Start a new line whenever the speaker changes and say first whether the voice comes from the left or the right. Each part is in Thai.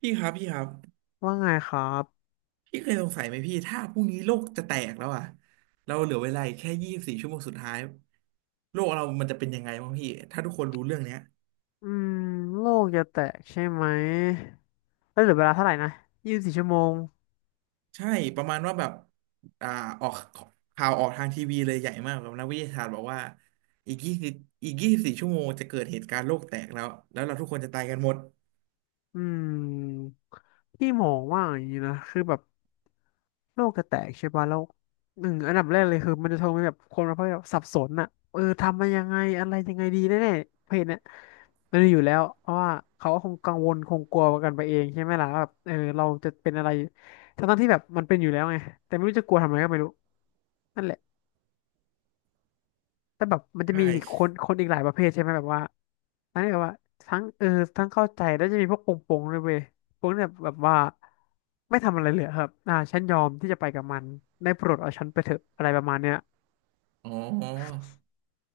right: พี่ครับพี่ครับ
left: ว่าไงครับ
right: พี่เคยสงสัยไหมพี่ถ้าพรุ่งนี้โลกจะแตกแล้วอะเราเหลือเวลาอีกแค่ยี่สิบสี่ชั่วโมงสุดท้ายโลกเรามันจะเป็นยังไงบ้างพี่ถ้าทุกคนรู้เรื่องเนี้ย
left: อืมโลกจะแตกใช่ไหมเอ้ยเหลือเวลาเท่าไหร่นะยี่สิบสี่ชั่วโมง
right: ใช่ประมาณว่าแบบอ่าออกข่าวออกทางทีวีเลยใหญ่มากแบบนักวิทยาศาสตร์บอกว่าอีกยี่สิบอีกยี่สิบสี่ชั่วโมงจะเกิดเหตุการณ์โลกแตกแล้วแล้วเราทุกคนจะตายกันหมด
left: อืมพี่มองว่าอย่างนี้นะ คือแบบโลกจะแตกใช่ป่ะแล้วหนึ่งอันดับแรกเลยคือมันจะทำให้แบบคนเราแบบสับสนอะ เออทำมายังไงอะไรยังไงดีแน่ๆเพจเนี่ยมันมีอยู่แล้วเพราะว่าเขาก็คงกังวลคงกลัวกันไปเองใช่ไหมล่ะว่าแบบเออเราจะเป็นอะไรทั้งๆที่แบบมันเป็นอยู่แล้วไงแต่ไม่รู้จะกลัวทำไมก็ไม่รู้นั่นแหละ แต่แบบมันจะ
right: ใช่
left: มีคนคนอีกหลายประเภทใช่ไหมแบบว่าอันนี้แบบว่าทั้งเออทั้งเข้าใจแล้วจะมีพวกโปงโปงด้วยเว้ยโปงเนี่ยแบบว่าไม่ทำอะไรเลยครับอ่าฉันยอมที่จะไปกับมันได้โปรดเอาฉันไปเถอะอะไรประมาณเนี้ย
right: อ๋อ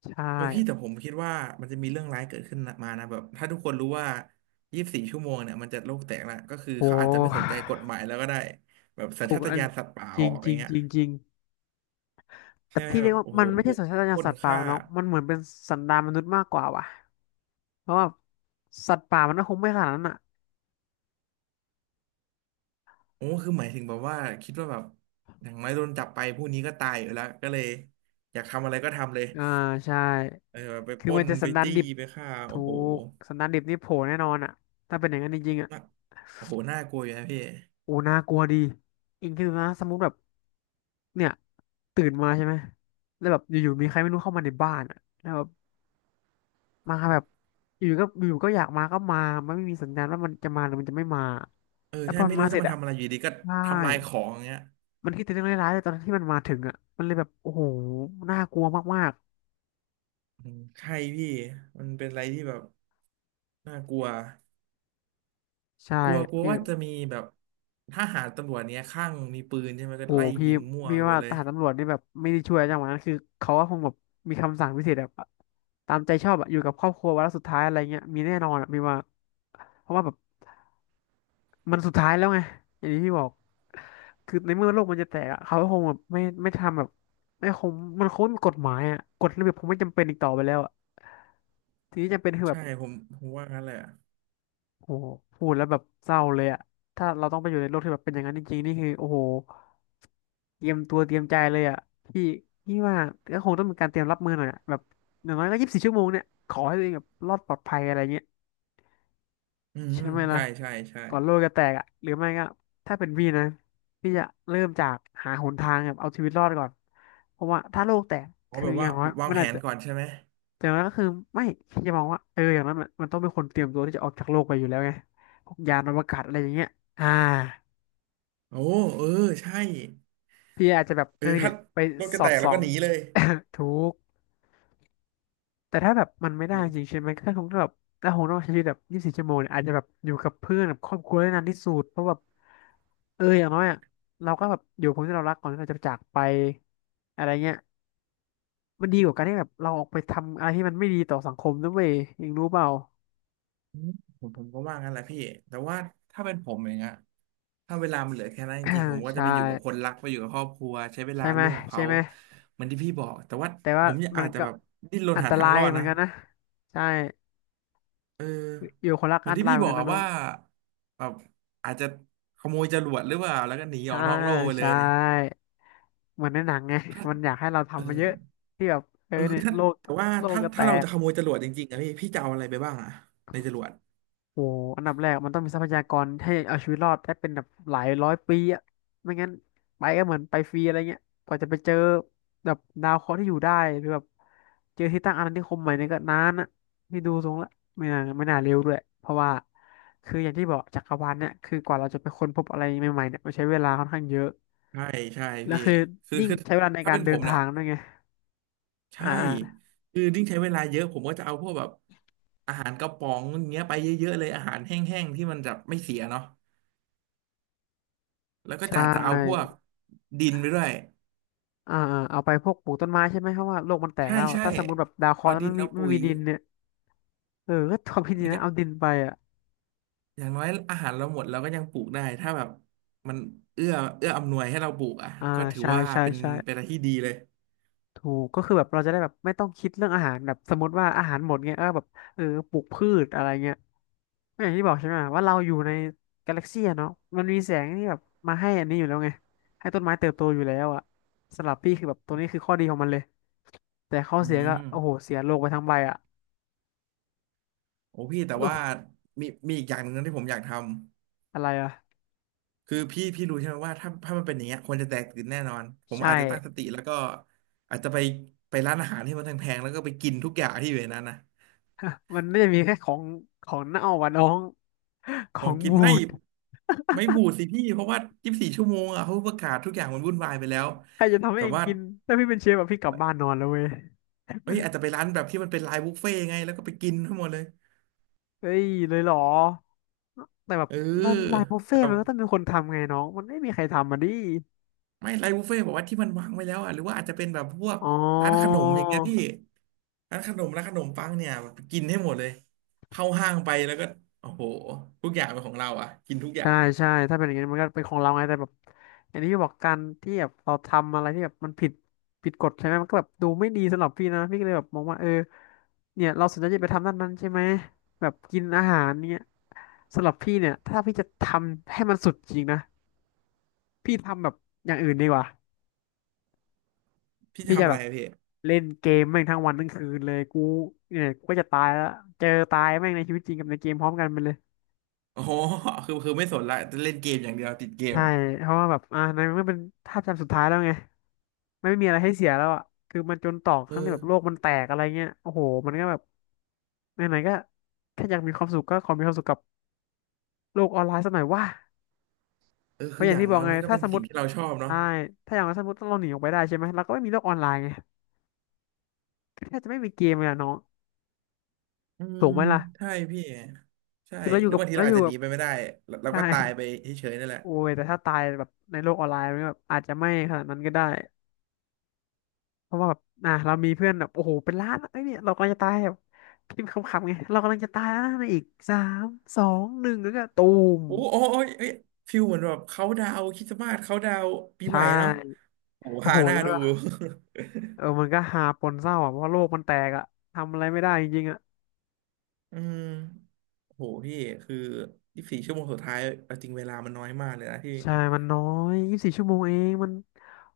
left: ใช่
right: เออพี่แต่ผมคิดว่ามันจะมีเรื่องร้ายเกิดขึ้นมานะแบบถ้าทุกคนรู้ว่ายี่สิบสี่ชั่วโมงเนี่ยมันจะโลกแตกละก็คือ
left: โอ
right: เขาอาจจะไม่สนใจ
left: ้
right: กฎหมายแล้วก็ได้แบบสัญ
left: ถู
right: ชา
left: ก
right: ต
left: อัน
right: ญาณสัตว์ป่า
left: จ
right: อ
left: ริ
right: อ
left: ง
right: ก
left: จ
right: อ
left: ริ
right: ย่า
left: ง
right: งเงี้
left: จ
right: ย
left: ริงจริงแต่
right: ใช่ไหม
left: พี่เรี
right: แบ
left: ย
right: บ
left: กว่า
right: โอ้โห
left: มันไม่ใช่
right: บุก
left: สัญชาต
right: ป
left: ญาณ
right: ล้น
left: สัตว์ป่า
right: ฆ่า
left: เนาะมันเหมือนเป็นสันดานมนุษย์มากกว่าว่ะเพราะว่าสัตว์ป่ามันก็คงไม่ขนาดนั้นอ่ะ
right: โอ้คือหมายถึงแบบว่าคิดว่าแบบอย่างน้อยโดนจับไปผู้นี้ก็ตายอยู่แล้วก็เลยอยากทำอะไรก็ทำเลย
left: อ่าใช่
right: เออแบบไป
left: คื
right: ป
left: อ
right: ล้
left: มัน
right: น
left: จะ
right: ไป
left: สันดาน
right: จี้
left: ดิบ
right: ไปฆ่า
left: ถูกสันดานดิบนี่โผล่แน่นอนอ่ะถ้าเป็นอย่างนั้นจริงๆอ่ะ
right: น่าโอ้โหน่ากลัวอยู่นะพี่
left: โอ้น่ากลัวดีอิงคิดดูนะสมมติแบบเนี่ยตื่นมาใช่ไหม แล้วแบบอยู่ๆมีใครไม่รู้เข้ามาในบ้านอ่ะแล้วแบบมาแบบอยู่ๆก็อยู่ๆก็อยากมาก็มามันไม่มีสัญญาณว่ามันจะมาหรือมันจะไม่มา
right: เออ
left: แล้ว
right: ใช่
left: พอมั
right: ไม่
left: น
right: รู้
left: มาเส
right: จะ
left: ร็จ
right: มา
left: อ่ะ
right: ทำอะไรอยู่ดีก็
left: ใช่
right: ทำลายของอย่างเงี้ย
left: มันคิดแต่เรื่องร้ายๆเลยตอนที่มันมาถึงอ่ะมันเลยแบบโอ้โหน่ากลัวมาก
right: อืมใช่พี่มันเป็นอะไรที่แบบน่ากลัว
left: ๆใช่
right: กลัวกลัวว่าจะมีแบบทหารตำรวจเนี้ยข้างมีปืนใช่ไหมก็
left: โอ้
right: ไล่
left: โหพี่
right: ยิงมั่ว
left: พี่
right: ไปหม
left: ว่า
right: ดเล
left: ท
right: ย
left: หารตำรวจนี่แบบไม่ได้ช่วยจังหวะนั้นคือเขาก็คงแบบมีคำสั่งพิเศษแบบตามใจชอบอะอยู่กับครอบครัววันละสุดท้ายอะไรเงี้ยมีแน่นอนอะพี่ว่าเพราะว่าแบบมันสุดท้ายแล้วไงอย่างที่พี่บอกคือในเมื่อโลกมันจะแตกอะเขาก็คงแบบไม่ทำแบบไม่คงมันคงไม่มีกฎหมายอะกฎระเบียบคงไม่จำเป็นอีกต่อไปแล้วอะทีนี้จำเป็นคือแบ
right: ใช่
left: บ
right: ผมว่างั้นแหละ
left: โหพูดแล้วแบบเศร้าเลยอะถ้าเราต้องไปอยู่ในโลกที่แบบเป็นอย่างนั้นจริงๆนี่คือโอ้โหเตรียมตัวเตรียมใจเลยอะพี่พี่ว่าก็คงต้องมีการเตรียมรับมือหน่อยอะแบบอย่างน้อยก็ยี่สิบสี่ชั่วโมงเนี่ยขอให้ตัวเองแบบรอดปลอดภัยอะไรเงี้ย
right: อืม
left: ใช่ไหม
right: ใช่
left: ล่ะ
right: ใช่ใช่
left: ก่อนโลกจะแตกอะหรือไม่ก็ถ้าเป็นพี่นะพี่จะเริ่มจากหาหนทางแบบเอาชีวิตรอดก่อนเพราะว่าถ้าโลกแตก
right: อ๋อ
left: คือ
right: แบบ
left: อ
right: ว่า
left: ย่างน้อย
right: วาง
left: มัน
right: แผ
left: อาจ
right: น
left: จะ
right: ก่อนใช่ไหม
left: แต่ว่าก็คือไม่พี่จะมองว่าเอออย่างนั้นมันต้องเป็นคนเตรียมตัวที่จะออกจากโลกไปอยู่แล้วไงพวกยานอวกาศอะไรอย่างเงี้ยอ่า
right: โอ้เออใช่
left: พี่อาจจะแบบ
right: เอ
left: เอ
right: อ
left: อเนี่
right: ถ้า
left: ยไป
right: รถ
left: ส
right: จะ
left: อ
right: แต
left: ด
right: กแล้
left: ส่
right: ว
left: อ
right: ก็
left: ง
right: หนีเลย
left: ถูกแต่ถ้าแบบมันไม่ได้จริงใช่ไหมก็คงต้องแบบถ้าคงต้องใช้ชีวิตแบบยี่สิบสี่ชั่วโมงเนี่ยอาจจะแบบอยู่กับเพื่อนกับครอบครัวได้นานที่สุดเพราะแบบเอออย่างน้อยอ่ะเราก็แบบอยู่กับคนที่เรารักก่อนที่เราจะจากไปอะไรเงี้ยมันดีกว่าการที่แบบเราออกไปทำอะไรที่มันไม่ดีต่อสังคมด้วยเองรู้เปล่า
right: อืมผมก็ว่างั้นแหละพี่แต่ว่าถ้าเป็นผมอย่างเงี้ยถ้าเวลามันเหลือแค่นั้นจริงๆผม ก็จะ
left: ใช่
right: ไปอยู่กับคนรักไปอยู่กับครอบครัวใช้เว
left: ใช่
right: ลา
left: ไหม
right: ร่วมกับ
left: ใช่
right: เขา
left: ไหม
right: เหมือนที่พี่บอกแต่ว่า
left: แต่
right: ผ
left: ว่า
right: มอยาก
left: มัน
right: อาจจะ
left: ก็
right: แบบดิ้นรน
left: อัน
right: หา
left: ต
right: ทาง
left: ราย
right: รอด
left: เหมือน
right: นะ
left: กันนะใช่
right: เออ
left: อยู่คนรัก
right: เหมือ
left: อั
right: น
left: นต
right: ที่
left: ราย
right: พี่
left: เหมือ
right: บ
left: น
right: อ
left: กั
right: ก
left: น
right: อะ
left: นะน้อง
right: ว่าแบบอาจจะขโมยจรวดหรือเปล่าแล้วก็หนีอ
left: อ่า
right: อกนอกโลกไป
left: ใช
right: เลย
left: ่เหมือนในหนังไงมันอยากให้เรา
right: เอ
left: ทำมาเย
right: อ
left: อะที่แบบเออ
right: เอคื
left: เนี่
right: อ
left: ย
right: ถ้า
left: โลก
right: แต่ว่า
left: โลก
right: ถ้า
left: ก็แต
right: ถ้าเรา
left: ก
right: จะขโมยจรวดจริงๆอะพี่จะเอาอะไรไปบ้างอะในจรวด
left: โอ้อันดับแรกมันต้องมีทรัพยากรให้เอาชีวิตรอดได้เป็นแบบหลายร้อยปีอะไม่งั้นไปก็เหมือนไปฟรีอะไรเงี้ยกว่าจะไปเจอแบบดาวเคราะห์ที่อยู่ได้หรือแบบเจอที่ตั้งอาณานิคมใหม่เนี่ยก็นานอะนี่ดูทรงละไม่น่าเร็วด้วยเพราะว่าคืออย่างที่บอกจักรวาลเนี่ยคือกว่าเราจะไปค้นพบอะไรใหม่ๆเนี่ยมันใช้เวลาค่อนข้างเยอะ
right: ใช่ใช่
left: แล้ว
right: พี่
left: คือ
right: คือ
left: ยิ่ง
right: คือ
left: ใช้เวลาใน
right: ถ้า
left: การ
right: เป็น
left: เดิ
right: ผ
left: น
right: มเนี่
left: ทา
right: ย
left: งด้วยไงอ่า
right: ใช่
left: อ่า
right: คือดิ้งใช้เวลาเยอะผมก็จะเอาพวกแบบอาหารกระป๋องอย่างเงี้ยไปเยอะๆเลยอาหารแห้งๆที่มันจะไม่เสียเนาะแล้วก็
left: ใช
right: จะเอาพวก
left: ่
right: ดินไปด้วย
left: อ่าๆเอาไปพวกปลูกต้นไม้ใช่ไหมเพราะว่าโลกมันแตก
right: ใช่
left: แล้ว
right: ใช่
left: ถ้าสมมติแบบดาวเคราะ
right: เอา
left: ห์แล้ว
right: ดิน
left: ไม่มี
right: เอา
left: ไม่
right: ปุ๋ย
left: มีดินเนี่ย เออก็ความคิดดี
right: อ
left: นะเอา
right: ย่า
left: ดินไปอ่ะ
right: อย่างน้อยอาหารเราหมดเราก็ยังปลูกได้ถ้าแบบมันเอื้อเอื้ออำนวยให้เราปลูกอ่ะ
left: อ่า
right: ก็ถือ
left: ใช่
right: ว่า
left: ใช่
right: เป็น
left: ใช่
right: เป็นอะไรที่ดีเลย
left: ถูกก็คือแบบเราจะได้แบบไม่ต้องคิดเรื่องอาหารแบบสมมติว่าอาหารหมดเงี้ยก็แบบเออปลูกพืชอะไรเงี้ยก็อย่างที่บอกใช่ไหมว่าเราอยู่ในกาแล็กซี่เนาะมันมีแสงที่แบบมาให้อันนี้อยู่แล้วไง ให้ต้นไม้เติบโตอยู่แล้วอ่ะสำหรับพี่คือแบบตัวนี้คือข้อดีของมันเลยแต่ข้อ
right: อื
left: เสียก็
right: ม
left: โอ้โหเสียโลกไปทั้งใบอ่ะ
right: โอ้พี่แต่
left: โล
right: ว่า
left: ก
right: มีอีกอย่างหนึ่งนะที่ผมอยากทำ
left: อะไรอ่ะ
right: คือพี่รู้ใช่ไหมว่าถ้ามันเป็นอย่างเงี้ยคนจะแตกตื่นแน่นอนผม
left: ใช่
right: อาจจะตั้งสติแล้วก็อาจจะไปร้านอาหารที่มันแพงๆแล้วก็ไปกินทุกอย่างที่อยู่ในนั้นนะ
left: มันไม่ได้มีแค่ของเน่าอ่ะน้อง ข
right: ผ
left: อ
right: ม
left: ง
right: คิด
left: บู
right: ไม่
left: ด
right: บูดสิพี่เพราะว่ายี่สิบสี่ชั่วโมงอ่ะเขาประกาศทุกอย่างมันวุ่นวายไปแล้ว
left: ใครจะทำให้
right: แบ
left: เอ
right: บ
left: ง
right: ว่า
left: กินถ้าพี่เป็นเชฟแบบพี่กลับบ้านนอนแล้วเว้ย
right: เอ้ยอาจจะไปร้านแบบที่มันเป็นไลน์บุฟเฟ่ต์ไงแล้วก็ไปกินทั้งหมดเลย
left: เฮ้ยเลยเหรอแต่แบบ
right: เออ
left: ร้านรายบุฟเฟ่
right: แบ
left: ต์
right: บ
left: มันก็ต้องมีคนทำไงน้องมันไม่มีใครทำมาดิ
right: ไม่ไลน์บุฟเฟ่ต์บอกว่าที่มันวางไว้แล้วอ่ะหรือว่าอาจจะเป็นแบบพวก
left: อ๋อ
right: ร้านขนมอย่างเงี้ยพี่ ร้านขนมร้านขนมปังเนี่ยกินให้หมดเลยเข้าห้างไปแล้วก็โอ้โหทุกอย่างเป็นของเราอ่ะกินทุกอย่า
left: ใช่
right: ง
left: ใช่ถ้าเป็นอย่างนี้มันก็เป็นของเราไงแต่แบบอันนี้พี่บอกการที่แบบเราทำอะไรที่แบบมันผิดกฎใช่ไหมมันก็แบบดูไม่ดีสำหรับพี่นะพี่ก็เลยแบบมองว่าเออเนี่ยเราสนใจจะไปทำด้านนั้นใช่ไหมแบบกินอาหารเนี่ยสำหรับพี่เนี่ยถ้าพี่จะทำให้มันสุดจริงนะพี่ทำแบบอย่างอื่นดีกว่า
right: พี่
left: พี่จะ
right: ทำอะ
left: แบ
right: ไร
left: บ
right: อะพี่
left: เล่นเกมแม่งทั้งวันทั้งคืนเลยกูเนี่ยกูก็จะตายแล้วเจอตายแม่งในชีวิตจริงกับในเกมพร้อมกันไปเลย
right: โอ้โหคือไม่สนละจะเล่นเกมอย่างเดียวติดเกม
left: ใช่เพราะว่าแบบในเมื่อเป็นท่าจำสุดท้ายแล้วไงไม่มีอะไรให้เสียแล้วอ่ะคือมันจนตอก
right: เออ
left: ทั้งที่แบบโลกมันแตกอะไรเงี้ยโอ้โหมันก็แบบไหนๆก็แค่อยากมีความสุขก็ขอมีความสุขกับโลกออนไลน์สักหน่อยว่า
right: เออ
left: เพ
right: คื
left: ราะ
right: อ
left: อ
right: อ
left: ย่าง
right: ย่าง
left: ที่บอ
right: น้อ
left: ก
right: ย
left: ไง
right: มันก็
left: ถ้า
right: เป็น
left: สมม
right: สิ่ง
left: ติ
right: ที่เราชอบเนาะ
left: ใช่ถ้าอย่างนั้นสมมติต้องเราหนีออกไปได้ใช่ไหมเราก็ไม่มีโลกออนไลน์ไงก็แทบจะไม่มีเกมเลยอะน้อง
right: อื
left: ถู
right: ม
left: กไหมล่ะ
right: ใช่พี่ใช่
left: คือเราอ
right: ห
left: ยู่
right: รือ
left: กับ
right: บางที
left: เรา
right: เรา
left: อ
right: อาจ
left: ยู่
right: จะห
left: กั
right: นี
left: บ
right: ไปไม่ได้เรา
left: ใช่
right: ก็ตายไปเฉยๆนั่นแหละ
left: โอ้ยแต่ถ้าตายแบบในโลกออนไลน์มันก็แบบอาจจะไม่ขนาดนั้นก็ได้เพราะว่าแบบอ่ะเรามีเพื่อนแบบโอ้โหเป็นล้านอะเอ้ยเนี่ยเรากำลังจะตายแบบพิมพ์คำๆไงเรากำลังจะตายแล้วนะในอีกสามสองหนึ่งแล้วก็ตูม
right: โอ้ยเอ้ยฟิลเหมือนแบบเขาดาวคริสต์มาสเขาดาวปี
left: ใช่
right: ใหม่เนาะโอ้โห
left: โอ้
right: ฮา
left: โห
right: หน้า
left: แล้ว
right: ดู
left: ก็เออมันก็หาปนเศร้าอ่ะเพราะว่าโลกมันแตกอ่ะทำอะไรไม่ได้จริงๆอ่ะ
right: อืมโหพี่คือยี่สบสี่ชั่วโมงสุดท้ายเอาจริงเวลามันน้อยมากเลยนะที่
left: ใช่มันน้อยยี่สิบสี่ชั่วโมงเองมัน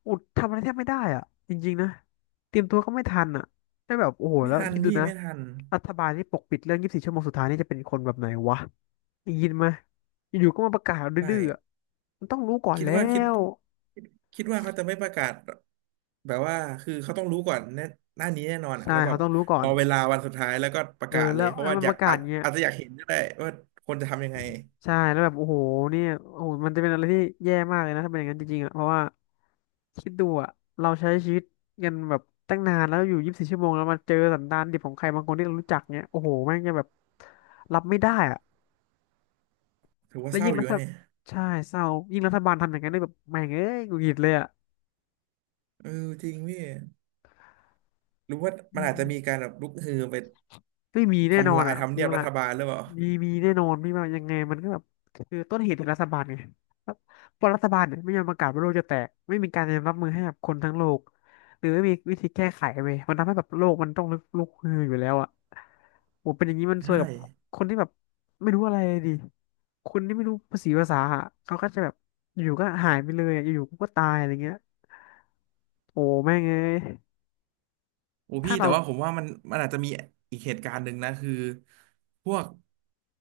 left: อุดทำอะไรแทบไม่ได้อ่ะจริงๆนะเตรียมตัวก็ไม่ทันอ่ะได้แบบโอ้โห
right: ไม่
left: แล้ว
right: ทัน
left: คิดดู
right: พี่
left: นะ
right: ไม่ทัน
left: รัฐบาลที่ปกปิดเรื่องยี่สิบสี่ชั่วโมงสุดท้ายนี่จะเป็นคนแบบไหนวะ ได้ยินไหมาอยู่ๆก็มาประกาศ
right: ใช
left: ดื้อๆอะ
right: ่
left: มันต้องรู้ก่อน
right: คิด
left: แล้
right: ว่าคิด
left: ว
right: คิดว่าเขาจะไม่ประกาศแบบว่าคือเขาต้องรู้ก่อนแน่หน้านี้แน่นอนอ่ะ
left: ใช่
right: แล้วแบ
left: เขา
right: บ
left: ต้องรู้ก่อ
right: ร
left: น
right: อเวลาวันสุดท้ายแล้วก็ประ
left: เออ
right: กาศเล
left: แล้
right: ย
left: ว
right: เพราะ
left: แล้ว
right: ว่า
left: มัน
right: อ
left: ป
right: ยาก
left: ระกาศ
right: อาจ
left: เงี้ย
right: อาจจะอยากเห็นก็ได้ว่าคนจะทำยังไง
left: ใช่แล้วแบบโอ้โหเนี่ยโอ้โหมันจะเป็นอะไรที่แย่มากเลยนะถ้าเป็นอย่างนั้นจริงๆอ่ะเพราะว่าคิดดูอ่ะเราใช้ชีวิตกันแบบตั้งนานแล้วอยู่ยี่สิบสี่ชั่วโมงแล้วมาเจอสันดานดิบของใครบางคนที่เรารู้จักเนี้ยโอ้โหแม่งจะแบบรับไม่ได้อ่ะ
right: ถือว่า
left: แล้ว
right: เศร้า
left: ยิ่ง
right: อ
left: รั
right: ยู่นะ
left: ฐ
right: เนี่ย
left: ใช่เศร้ายิ่งรัฐบาลทำอย่างนั้นได้แบบแม่งเอ้ยหงุดหงิดเลยอ่ะ
right: เออจริงพี่หรือว่า
left: อื
right: มันอาจ
left: ม
right: จะมีการแบบลุกฮือไป
left: ไม่มีแน่นอ
right: ทำ
left: น
right: ลาย
left: อ่ะ
right: ทำ
left: พี่
right: เนียบรั
left: ว่า
right: ฐบาลหรือเปล่า
left: มีมีแน่นอนพี่ว่ายังไงมันก็แบบคือต้นเหตุคือรัฐบาลไงรัฐเพราะรัฐบาลเนี่ยไม่ยอมประกาศว่าโลกจะแตกไม่มีการเตรียมรับมือให้กับคนทั้งโลกหรือไม่มีวิธีแก้ไขเว้ยมันทำให้แบบโลกมันต้องลุกฮืออยู่แล้วอ่ะโหเป็นอย่างนี้มันซวย
right: ใช่
left: กับคนที่แบบไม่รู้อะไรเลยดิคนที่ไม่รู้ภาษีภาษาอะเขาก็จะแบบอยู่ก็หายไปเลยอะอยู่ๆก็ตายอะไรเงี้ยโอ้แม่งเอ้ย
right: โอ้
left: ถ้า
right: พี่แต่
left: เรา
right: ว่าผมว่ามันอาจจะมีอีกเหตุการณ์หนึ่งนะคือพวก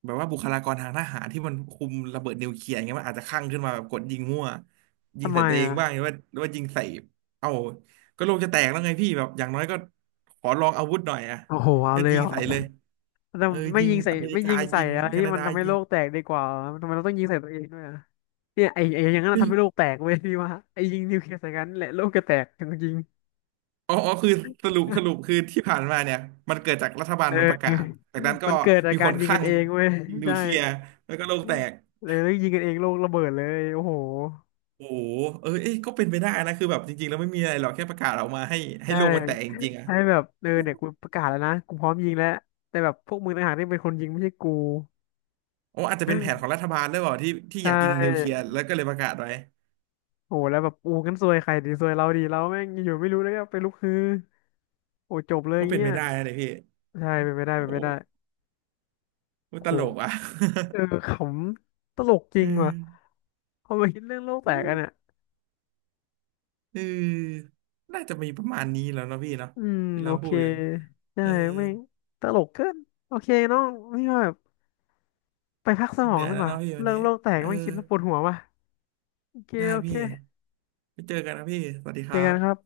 right: แบบว่าบุคลากรทางทหารที่มันคุมระเบิดนิวเคลียร์อย่างเงี้ยมันอาจจะคลั่งขึ้นมาแบบกดยิงมั่วยิ
left: ทำ
right: ง
left: ไม
right: ใส่ตัวเอง
left: อ่ะ
right: บ้างหรือว่ายิงใส่เอ้าก็โลกจะแตกแล้วไงพี่แบบอย่างน้อยก็ขอลองอาวุธหน่อยอะ
left: โอ้โหเอา
right: ก็
left: เลย
right: ยิ
left: เหร
right: ง
left: อ
right: ใส่เลย
left: แต่
right: เออ
left: ไม่
right: ยิง
left: ยิงใส่
right: อเมริ
left: ไม่
right: กา
left: ยิงใส่
right: ยิง
left: อะไร
right: แค
left: ที่
right: นา
left: มัน
right: ดา
left: ทำให้
right: ยิ
left: โล
right: ง
left: กแตกดีกว่าทำไมเราต้องยิงใส่ตัวเองด้วยอะเนี่ยไอ้อย่างนั้นนะ
right: พี่
left: ทำให้โลกแตกเว้ย พี่ว่าไอ้ยิงนิวเคลียร์ใส่กันแหละโลกจะแตกจริงๆ
right: อ๋อคือสรุปคือที่ผ่านมาเนี่ยมันเกิดจากรัฐบาลมันประกาศ
left: เออ
right: จากนั้นก็
left: มันเกิดจาก
right: มี
left: กา
right: ค
left: ร
right: น
left: ยิ
right: ค
left: ง
right: ลั่
left: กั
right: ง
left: นเองเว้ย
right: ยิงนิว
left: ใช่
right: เคลียร์แล้วก็โลกแตก
left: เลยแล้วยิงกันเองโลกระเบิดเลยโอ้โห
right: โอ้โหเออเอ้ยก็เป็นไปได้นะ คือแบบจริงๆแล้วไม่มีอะไรหรอกแค่ประกาศออกมาให้ให้
left: ใช่
right: โลกมันแตกจริงๆอ่ะ
left: ใช่แบบเออ
right: โอ้
left: เนี่ยกู
right: โ
left: ประกาศแล้วนะกูพร้อมยิงแล้วแต่แบบพวกมึงต่างหากที่เป็นคนยิงไม่ใช่กู
right: อ้อาจจะเป็นแผนของรัฐบาลด้วยเปล่าที่ที่
left: ใช
right: อยากยิงนิวเคลี
left: ่
right: ยร์แล้วก็เลยประกาศไว้
left: โอ้โหแล้วแบบอูกันซวยใครดีซวยเราดีเราแม่งอยู่ไม่รู้แล้วก็ไปลุกฮือโอ้จบเลย
right: ก็เป็น
left: เงี้
right: ไป
left: ย
right: ได้นะเนี่ยพี่
left: ใช่เป็นไม่ได้เป็น
right: โอ้
left: ไม่ได้
right: โหต
left: โห
right: ลกอ่ะ
left: เออขำตลกจ ริ
right: เอ
left: งว่ะ
right: อ
left: พอมาคิดเรื่องโลกแตกกันเนี่ย
right: เออน่าจะมีประมาณนี้แล้วเนาะพี่เนาะ
left: อืม
right: ที่
left: โอ
right: เรา
left: เค
right: พูดกัน
left: ใช่
right: เออ
left: ไม่งตลกเกินโอเคน้องนี่ว่าแบบไปพักสม
right: เห
left: อง
right: นื่อย
left: ดี
right: แล้
left: ก
right: ว
left: ว่า
right: เนาะพี่วัน
left: เรื่อ
right: นี้
left: งโลกแตก
right: เออ
left: ไม่งคิดแล้วปวดหัวว่ะโอเค
right: ได้
left: โอเค
right: พี่ ไปเจอกันนะพี่สวัสดีค
left: เจอ
right: รั
left: กัน
right: บ
left: ครับ